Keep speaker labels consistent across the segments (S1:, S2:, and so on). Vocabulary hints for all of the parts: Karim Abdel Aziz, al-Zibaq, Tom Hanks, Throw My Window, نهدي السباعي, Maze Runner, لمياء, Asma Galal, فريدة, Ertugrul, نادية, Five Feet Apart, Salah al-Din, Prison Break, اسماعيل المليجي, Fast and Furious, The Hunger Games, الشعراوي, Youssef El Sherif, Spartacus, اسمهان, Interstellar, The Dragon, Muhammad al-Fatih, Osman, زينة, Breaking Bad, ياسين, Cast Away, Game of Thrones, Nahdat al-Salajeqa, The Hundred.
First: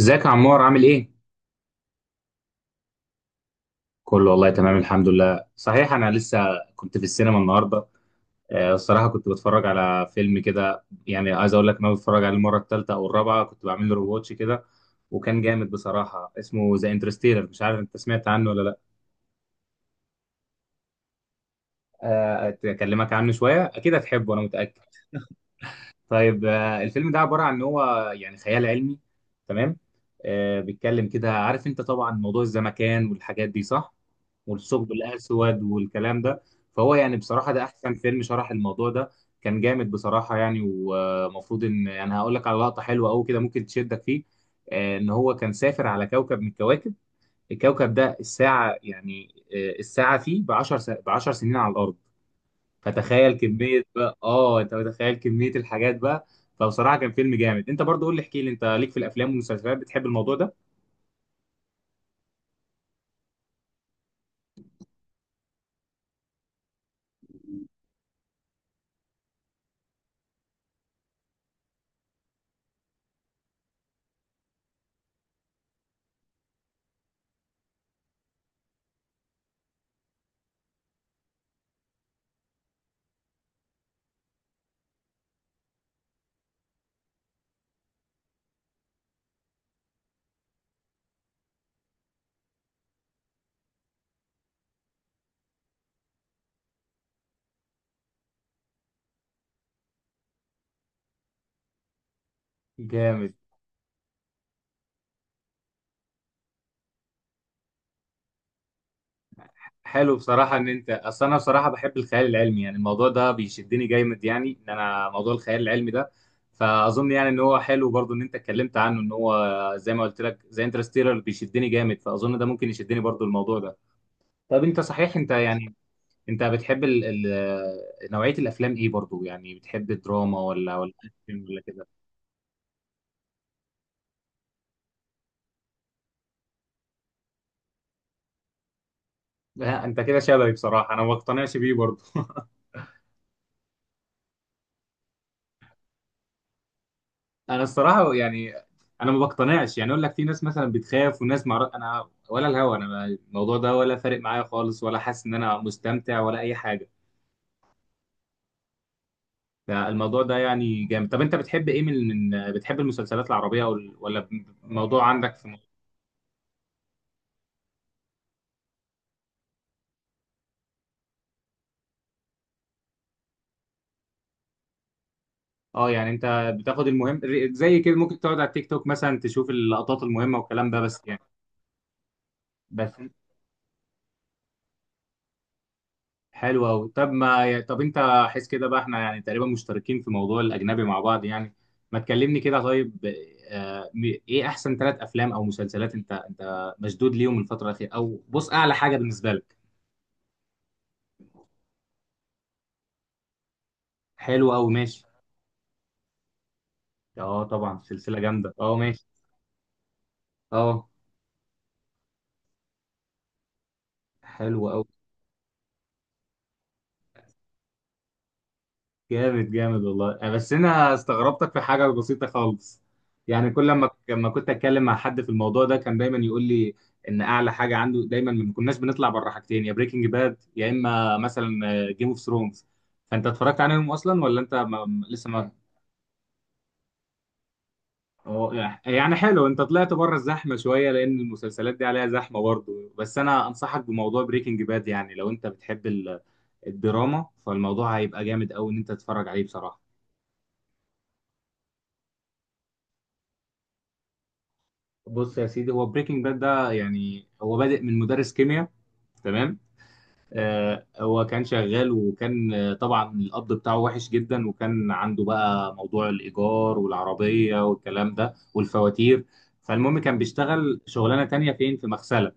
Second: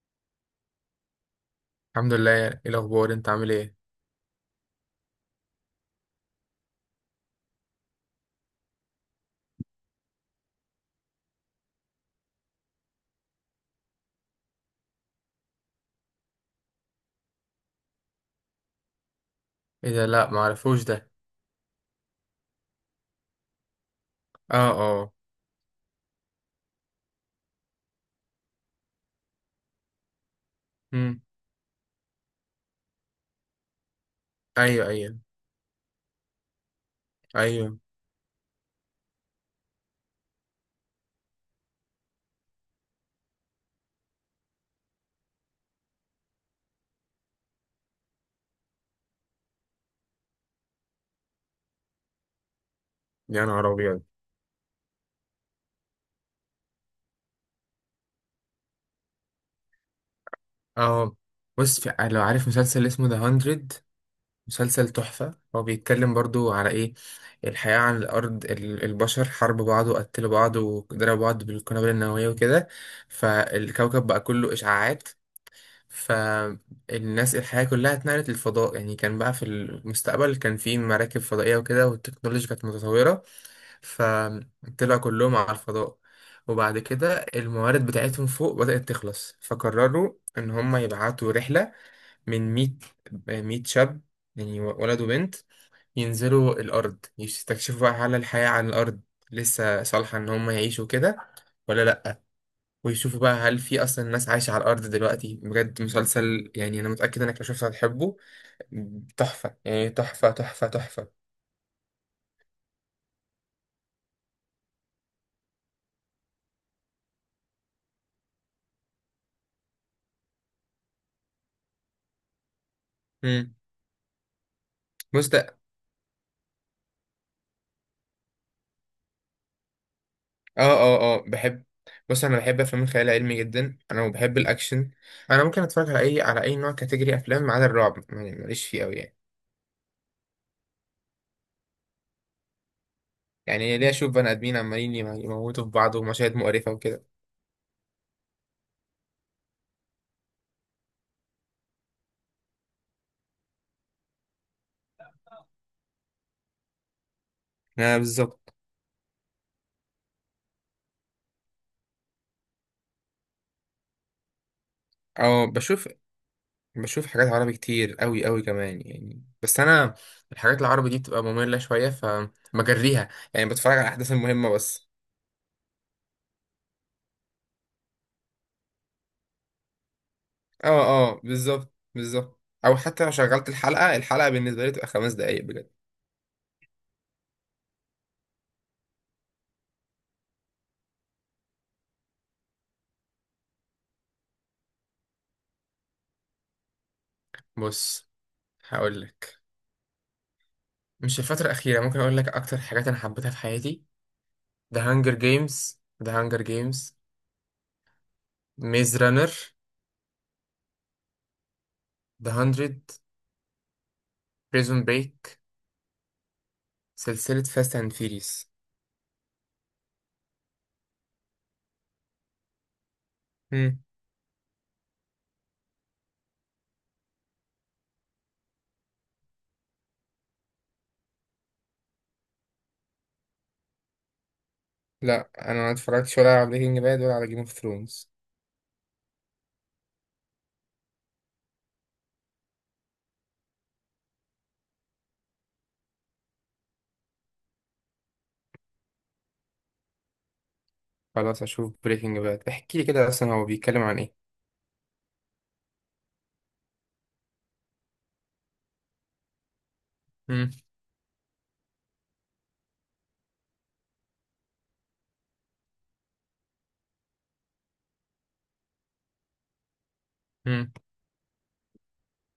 S1: ازيك يا عمار عامل ايه؟
S2: الحمد لله، ايه الاخبار؟ انت عامل ايه؟
S1: كله والله تمام الحمد لله. صحيح، انا لسه كنت في السينما النهارده. الصراحه كنت بتفرج على فيلم كده، يعني عايز اقول لك إن انا بتفرج عليه المره الثالثه او الرابعه، كنت بعمل له رواتش كده. وكان جامد بصراحه، اسمه ذا انترستيلر. مش عارف انت سمعت عنه ولا لا.
S2: ايه ده؟ لا ما عرفوش ده.
S1: اكلمك عنه شويه، اكيد هتحبه انا
S2: اه
S1: متاكد.
S2: اه.
S1: طيب. الفيلم ده عبارة عن ان هو يعني خيال علمي. تمام. بيتكلم
S2: امم.
S1: كده، عارف انت طبعا موضوع الزمكان والحاجات دي، صح.
S2: ايوه
S1: والثقب
S2: ايوه.
S1: الاسود والكلام ده. فهو يعني بصراحة ده
S2: ايوه.
S1: احسن فيلم شرح الموضوع ده. كان جامد بصراحة يعني. ومفروض ان انا هقول لك على لقطة حلوة قوي كده ممكن تشدك فيه. ان هو كان سافر على كوكب من الكواكب. الكوكب ده الساعة يعني، الساعة فيه ب 10 سنين على الارض. فتخيل
S2: يا نهار
S1: كمية
S2: ابيض.
S1: بقى، انت متخيل كمية الحاجات بقى. فبصراحة كان فيلم جامد. انت برضو قول لي احكي لي، انت ليك في الافلام والمسلسلات، بتحب الموضوع ده؟
S2: اه، بص لو عارف مسلسل اسمه ذا 100، مسلسل تحفه. هو بيتكلم برضو على ايه؟ الحياه على الارض، البشر حاربوا بعض وقتلوا بعض وضربوا بعض بالقنابل النوويه وكده، فالكوكب بقى كله اشعاعات. فالناس الحياة كلها اتنقلت للفضاء، يعني كان بقى في المستقبل كان في مراكب فضائية وكده، والتكنولوجيا كانت متطورة، فطلع كلهم على الفضاء. وبعد كده الموارد بتاعتهم فوق بدأت تخلص، فقرروا إن هم يبعتوا رحلة من 100، 100 شاب يعني ولد وبنت، ينزلوا الأرض يستكشفوا بقى هل الحياة على الأرض لسه صالحة إن هم يعيشوا كده ولا لأ، ويشوفوا
S1: جامد.
S2: بقى هل في أصلا ناس عايشة على الأرض دلوقتي. بجد مسلسل، يعني أنا متأكد إنك لو شفته هتحبه. تحفة يعني،
S1: حلو
S2: تحفة
S1: بصراحة
S2: تحفة
S1: ان انت...
S2: تحفة.
S1: اصل انا بصراحة بحب الخيال العلمي يعني، الموضوع ده بيشدني جامد يعني، ان انا موضوع الخيال العلمي ده. فاظن يعني ان هو حلو برضو ان انت اتكلمت عنه. ان هو زي ما قلت لك، زي انترستيلر بيشدني جامد، فاظن ده ممكن يشدني برضو
S2: مم.
S1: الموضوع ده. طب انت صحيح
S2: بص
S1: انت
S2: ده.
S1: يعني، انت بتحب ال نوعية الافلام ايه برضو يعني؟ بتحب الدراما
S2: اه
S1: ولا
S2: اه اه
S1: أكشن ولا
S2: بحب.
S1: كده؟
S2: بص، انا بحب افلام الخيال العلمي جدا انا، وبحب الاكشن. انا ممكن اتفرج على اي نوع كاتيجوري افلام ما عدا الرعب، يعني ماليش فيه قوي يعني.
S1: لا، انت كده شبهي بصراحه، انا ما بقتنعش بيه برضه.
S2: يعني ليه اشوف بني ادمين عمالين يموتوا في بعض ومشاهد مقرفه وكده.
S1: انا الصراحه يعني، انا ما بقتنعش، يعني اقول لك في ناس مثلا بتخاف وناس مع... انا ولا الهوا، انا الموضوع ده ولا فارق معايا خالص، ولا حاسس ان انا مستمتع ولا اي حاجه.
S2: اه بالظبط.
S1: لا، الموضوع ده يعني جامد. طب انت بتحب ايه، من بتحب المسلسلات العربيه ولا الموضوع عندك
S2: اه
S1: في...
S2: بشوف. بشوف حاجات عربي كتير قوي قوي كمان يعني، بس انا الحاجات العربي دي بتبقى مملة شويه فبجريها، يعني بتفرج على الاحداث المهمه بس.
S1: اه يعني انت بتاخد المهم، زي كده ممكن تقعد على التيك توك مثلا تشوف اللقطات المهمه
S2: اه
S1: والكلام ده بس يعني،
S2: اه بالظبط بالظبط. او
S1: بس.
S2: حتى لو شغلت الحلقه بالنسبه لي تبقى 5 دقايق بجد.
S1: حلو قوي. طب ما طب انت حس كده بقى، احنا يعني تقريبا مشتركين في موضوع الاجنبي مع بعض يعني، ما تكلمني كده طيب. آه، م- ايه احسن ثلاث افلام او مسلسلات انت مشدود ليهم الفتره الاخيره،
S2: بص،
S1: او بص اعلى حاجه
S2: هقول
S1: بالنسبه
S2: لك.
S1: لك؟
S2: مش الفترة الأخيرة، ممكن أقول لك أكتر حاجات أنا حبيتها في حياتي.
S1: حلو قوي،
S2: The
S1: ماشي.
S2: Hunger Games. The Hunger Games.
S1: اه طبعا سلسله جامده، اه
S2: Maze
S1: ماشي.
S2: Runner.
S1: اه،
S2: The Hundred.
S1: حلو قوي.
S2: Prison Break. سلسلة Fast and Furious.
S1: جامد جامد والله. بس انا استغربتك في حاجه بسيطه خالص. يعني كل
S2: مم.
S1: لما كنت اتكلم مع حد في الموضوع ده كان دايما يقول لي ان اعلى حاجه عنده دايما، ما كناش بنطلع بره حاجتين: يا بريكنج باد، يا اما مثلا جيم اوف ثرونز. فانت اتفرجت عليهم اصلا ولا انت ما لسه
S2: لا
S1: ما...
S2: أنا ما اتفرجتش ولا على بريكنج باد ولا على جيم اوف ثرونز.
S1: يعني يعني حلو، انت طلعت بره الزحمه شويه لان المسلسلات دي عليها زحمه برضه، بس انا انصحك بموضوع بريكنج باد يعني لو انت بتحب الدراما، فالموضوع هيبقى جامد قوي ان انت تتفرج عليه بصراحه.
S2: خلاص أشوف بريكنج باد، احكي لي كده أصلا هو بيتكلم عن إيه؟
S1: بص يا سيدي، هو بريكنج باد ده يعني هو بادئ من مدرس كيمياء. تمام.
S2: مم.
S1: هو كان شغال، وكان طبعا القبض بتاعه وحش جدا، وكان عنده بقى موضوع الإيجار والعربية والكلام ده والفواتير. فالمهم كان
S2: مم.
S1: بيشتغل شغلانة تانية فين، في مغسلة.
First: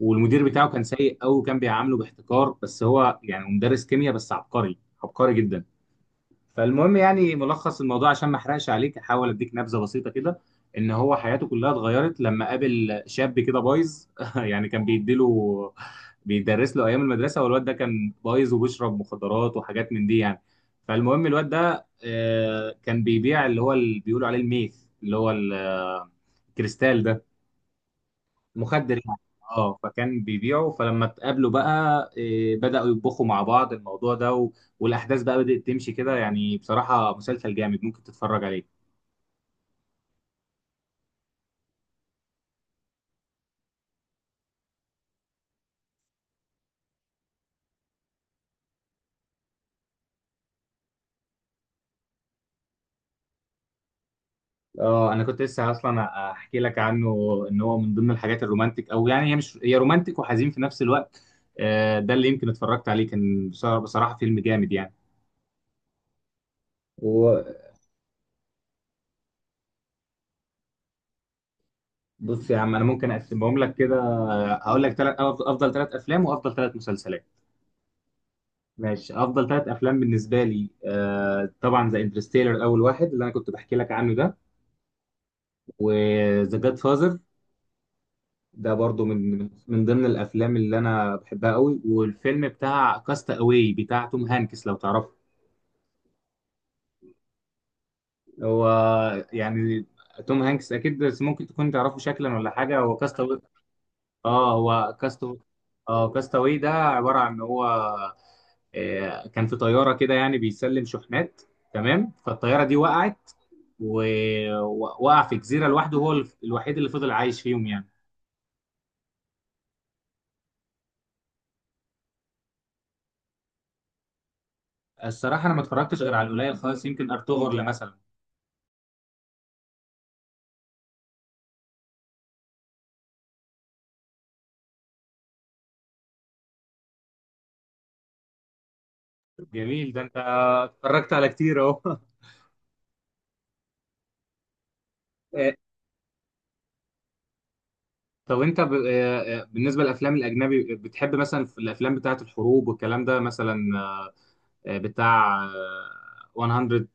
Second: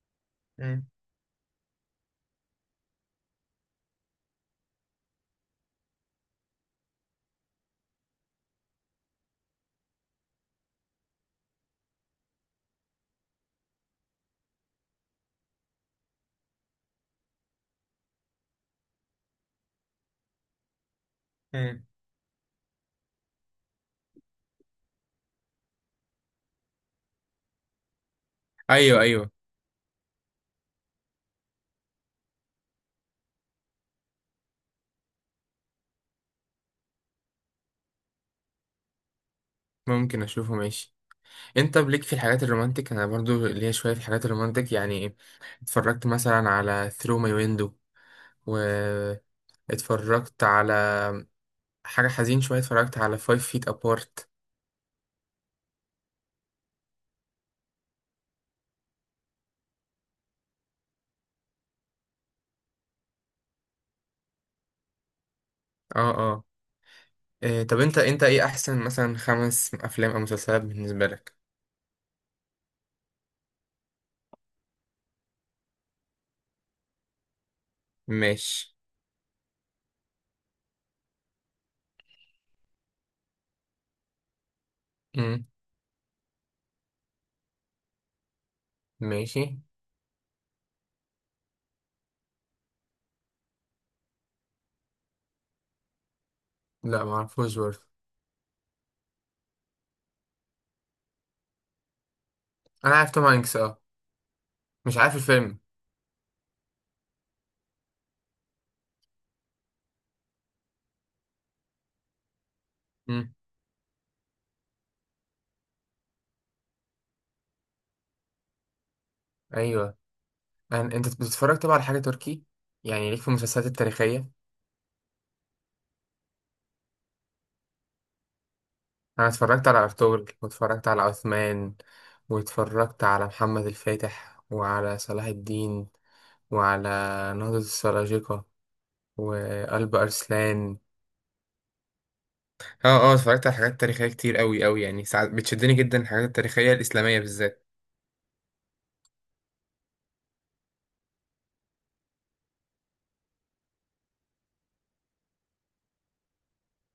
S1: والمدير بتاعه كان
S2: مم.
S1: سيء أوي وكان بيعامله باحتقار، بس هو يعني مدرس كيمياء بس عبقري، عبقري جدا. فالمهم يعني ملخص الموضوع، عشان ما احرقش عليك احاول اديك نبذه بسيطه كده. ان هو حياته كلها اتغيرت لما قابل شاب كده بايظ. يعني كان بيدرس له ايام المدرسه، والواد ده كان بايظ وبيشرب مخدرات وحاجات من دي يعني. فالمهم الواد
S2: مم.
S1: ده كان بيبيع اللي هو اللي بيقولوا عليه الميث، اللي هو الكريستال ده، مخدر
S2: أيوه
S1: يعني.
S2: أيوه.
S1: اه فكان بيبيعه. فلما اتقابلوا بقى إيه، بدأوا يطبخوا مع بعض الموضوع ده و... والأحداث بقى بدأت تمشي كده يعني. بصراحة مسلسل جامد ممكن تتفرج عليه.
S2: ممكن أشوفه ماشي. أنت بليك في الحاجات الرومانتك، أنا برضو ليا شوية في الحاجات الرومانتك يعني. اتفرجت مثلا على ثرو ماي ويندو، و اتفرجت على حاجة حزين شوية، اتفرجت على Five Feet Apart.
S1: اه انا كنت لسه اصلا احكي لك عنه، ان هو من ضمن الحاجات الرومانتك، او يعني هي مش، هي رومانتك وحزين في نفس الوقت. ده اللي يمكن اتفرجت عليه، كان بصراحة بصراحة فيلم جامد يعني.
S2: اه اه.
S1: وبص.
S2: إيه طب انت ايه احسن مثلا 5 افلام او مسلسلات بالنسبة لك؟
S1: يا عم انا ممكن اقسمهم لك كده، هقول لك افضل ثلاث افلام وافضل ثلاث مسلسلات.
S2: ماشي.
S1: ماشي. افضل ثلاث افلام بالنسبه لي، طبعا ذا انترستيلر اول واحد، اللي انا كنت بحكي لك عنه ده.
S2: امم.
S1: وذا جاد فازر، ده برضو
S2: ماشي.
S1: من ضمن الافلام اللي انا بحبها قوي. والفيلم بتاع كاست اواي بتاع توم هانكس، لو تعرفه.
S2: لا معرفوش برضه.
S1: هو يعني توم هانكس اكيد، بس ممكن تكون تعرفه شكلا ولا حاجه،
S2: انا
S1: هو
S2: عارف
S1: كاست.
S2: توم هانكس اه.
S1: اه هو
S2: مش عارف
S1: كاست.
S2: الفيلم.
S1: اه كاست اواي ده عباره عن ان هو كان في طياره كده يعني بيسلم شحنات. تمام. فالطياره دي وقعت،
S2: امم.
S1: ووقع في جزيره لوحده، هو الوحيد اللي فضل عايش فيهم يعني.
S2: ايوه. انت بتتفرج طبعا على حاجة تركي، يعني ليك في المسلسلات التاريخية.
S1: الصراحه انا ما اتفرجتش غير على القليل خالص، يمكن ارطغرل مثلا.
S2: انا اتفرجت على ارطغرل، واتفرجت على عثمان، واتفرجت على محمد الفاتح، وعلى صلاح الدين، وعلى نهضة السلاجقة،
S1: جميل،
S2: وقلب
S1: ده انت
S2: أرسلان.
S1: اتفرجت على كتير اهو.
S2: اه اه اتفرجت على حاجات تاريخية كتير قوي قوي، يعني ساعات
S1: آه،
S2: بتشدني جدا الحاجات التاريخية الإسلامية بالذات.
S1: طب انت ب... بالنسبه للافلام الاجنبي، بتحب مثلا في الافلام بتاعه الحروب والكلام ده مثلا، بتاع 100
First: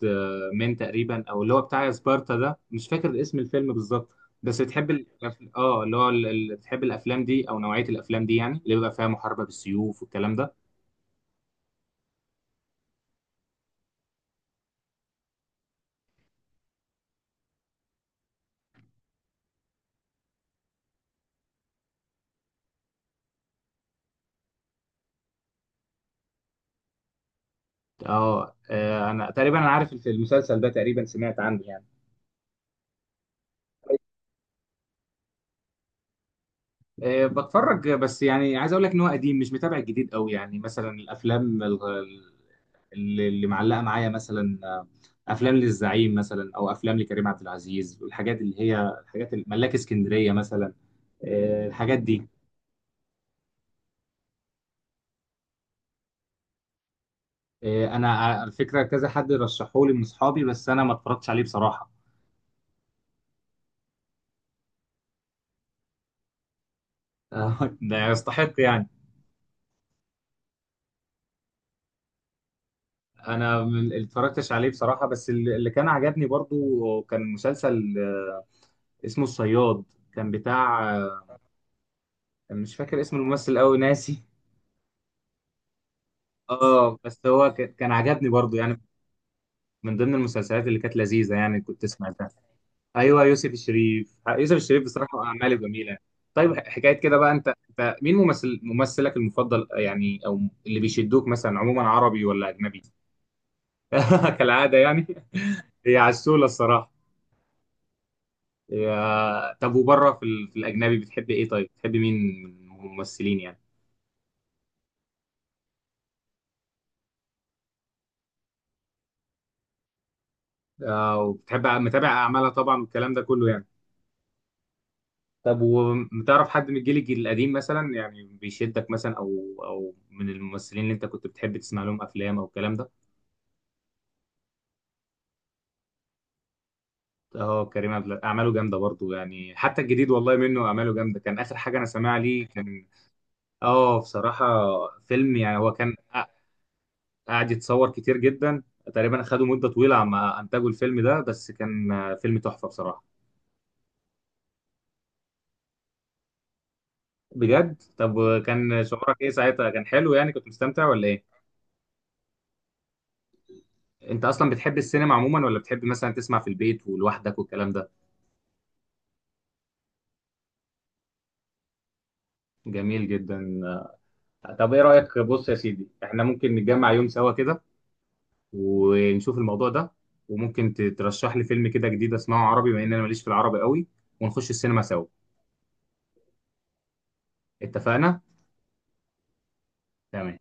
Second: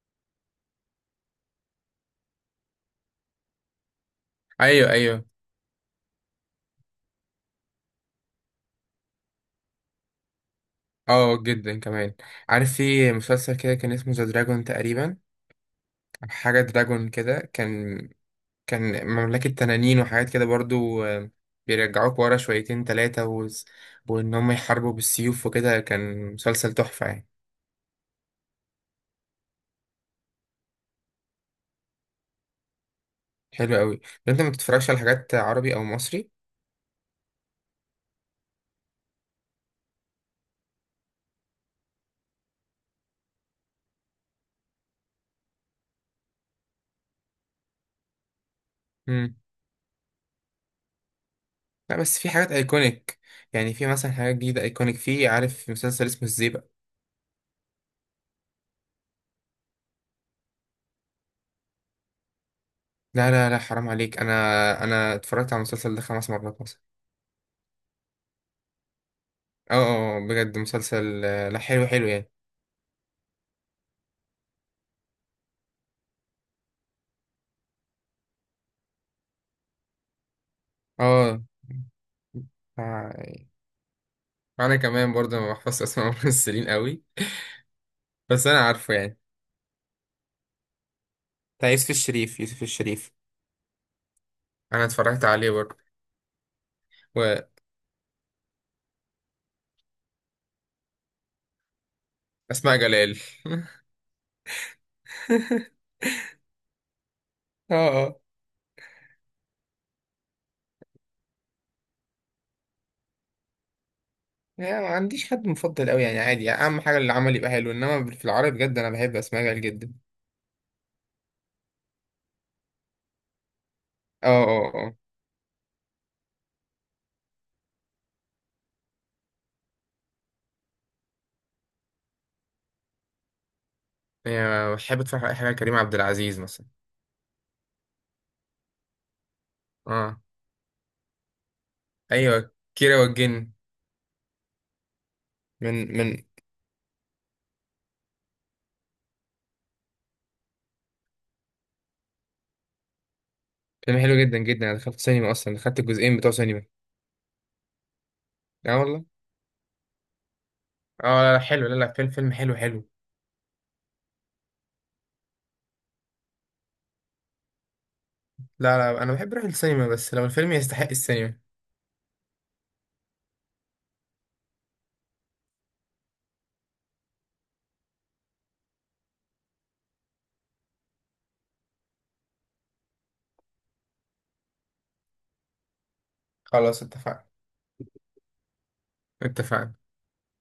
S1: مين تقريبا، او اللي هو بتاع سبارتا ده، مش فاكر اسم الفيلم بالظبط. بس
S2: ايوه
S1: بتحب
S2: ايوه.
S1: الأف- اه اللي هو ال- ال- بتحب الافلام دي او نوعيه الافلام دي يعني اللي بيبقى فيها محاربه بالسيوف والكلام ده.
S2: اه جدا كمان. عارف في مسلسل كده كان اسمه ذا دراجون تقريبا، أو حاجة دراجون كده، كان مملكة تنانين وحاجات كده برضو. بيرجعوك ورا شويتين تلاتة وإن هم يحاربوا بالسيوف وكده، كان مسلسل تحفة يعني.
S1: اه انا تقريبا انا عارف المسلسل ده تقريبا، سمعت عنه يعني.
S2: حلو قوي. طب انت ما بتتفرجش على حاجات عربي او مصري؟
S1: بتفرج، بس يعني عايز اقول لك ان هو قديم، مش متابع الجديد قوي يعني. مثلا الافلام اللي معلقه معايا مثلا، افلام للزعيم مثلا، او افلام لكريم عبد العزيز والحاجات اللي هي الحاجات ملاك اسكندريه مثلا،
S2: لا
S1: الحاجات
S2: بس
S1: دي.
S2: في حاجات ايكونيك، يعني في مثلا حاجات جديده ايكونيك في. عارف في مسلسل اسمه الزيبق.
S1: انا على فكره كذا حد رشحولي من اصحابي، بس انا ما اتفرجتش عليه بصراحه.
S2: لا لا لا حرام عليك، انا اتفرجت على المسلسل ده 5 مرات مثلا.
S1: ده يستحق يعني.
S2: اه اه بجد مسلسل، لا حلو حلو يعني.
S1: انا ما اتفرجتش عليه بصراحه، بس اللي كان عجبني برضو كان مسلسل اسمه الصياد. كان بتاع
S2: اه
S1: مش فاكر اسم
S2: آه،
S1: الممثل قوي، ناسي.
S2: انا كمان برضه ما بحفظش اسماء الممثلين
S1: اه
S2: قوي.
S1: بس هو كان عجبني
S2: بس
S1: برضو
S2: انا
S1: يعني،
S2: عارفه يعني.
S1: من ضمن المسلسلات اللي كانت لذيذه يعني،
S2: بتاع
S1: كنت
S2: يوسف
S1: سمعتها.
S2: الشريف، يوسف الشريف.
S1: ايوه يوسف الشريف، يوسف الشريف
S2: انا
S1: بصراحه
S2: اتفرجت عليه
S1: اعماله
S2: برضه.
S1: جميله. طيب حكايه كده بقى، انت مين ممثل، ممثلك المفضل يعني، او اللي بيشدوك مثلا عموما، عربي ولا
S2: واسماء
S1: اجنبي؟
S2: جلال.
S1: كالعاده يعني. هي عسوله الصراحه.
S2: اه اه.
S1: يا... طب وبره في، ال... في الاجنبي بتحب ايه طيب، بتحب مين من الممثلين يعني؟
S2: يعني ما عنديش حد مفضل قوي يعني، عادي يعني، اهم حاجه العمل يبقى حلو، انما في العربي بجد انا بحب اسماء جلال جدا.
S1: وبتحب متابع اعمالها طبعا والكلام ده كله يعني.
S2: اه اه أه.
S1: طب وبتعرف حد من الجيل القديم مثلا، يعني بيشدك مثلا، او من الممثلين اللي انت كنت بتحب تسمع لهم افلام او الكلام ده؟
S2: يعني بحب اتفرج على اي حاجه، كريم عبد العزيز مثلا.
S1: اه كريم اعماله جامده برضو يعني، حتى الجديد
S2: اه
S1: والله منه اعماله جامده. كان اخر حاجه انا سامعها ليه
S2: ايوه
S1: كان...
S2: كيرة والجن.
S1: اه بصراحه فيلم، يعني هو كان
S2: من.
S1: قاعد يتصور كتير جدا. تقريبا خدوا مده طويله عما انتجوا الفيلم ده، بس كان فيلم تحفه بصراحه.
S2: فيلم حلو جدا جدا، انا دخلت سينما، اصلا دخلت الجزئين بتوع سينما.
S1: بجد؟ طب
S2: اه
S1: كان
S2: والله.
S1: شعورك ايه ساعتها، كان حلو يعني، كنت مستمتع ولا
S2: اه لا
S1: ايه؟
S2: لا حلو، لا لا فيلم فيلم حلو حلو.
S1: انت اصلا بتحب السينما عموما، ولا بتحب مثلا تسمع في البيت ولوحدك والكلام ده؟
S2: لا لا انا بحب اروح السينما بس لو الفيلم يستحق السينما.
S1: جميل جدا. طب ايه رايك، بص يا سيدي، احنا ممكن نتجمع يوم سوا كده ونشوف الموضوع ده، وممكن ترشح لي فيلم كده جديد اسمعه عربي، بما ان انا ماليش في العربي قوي، ونخش السينما سوا.
S2: خلاص اتفقنا.
S1: اتفقنا.
S2: اتفقنا.
S1: تمام.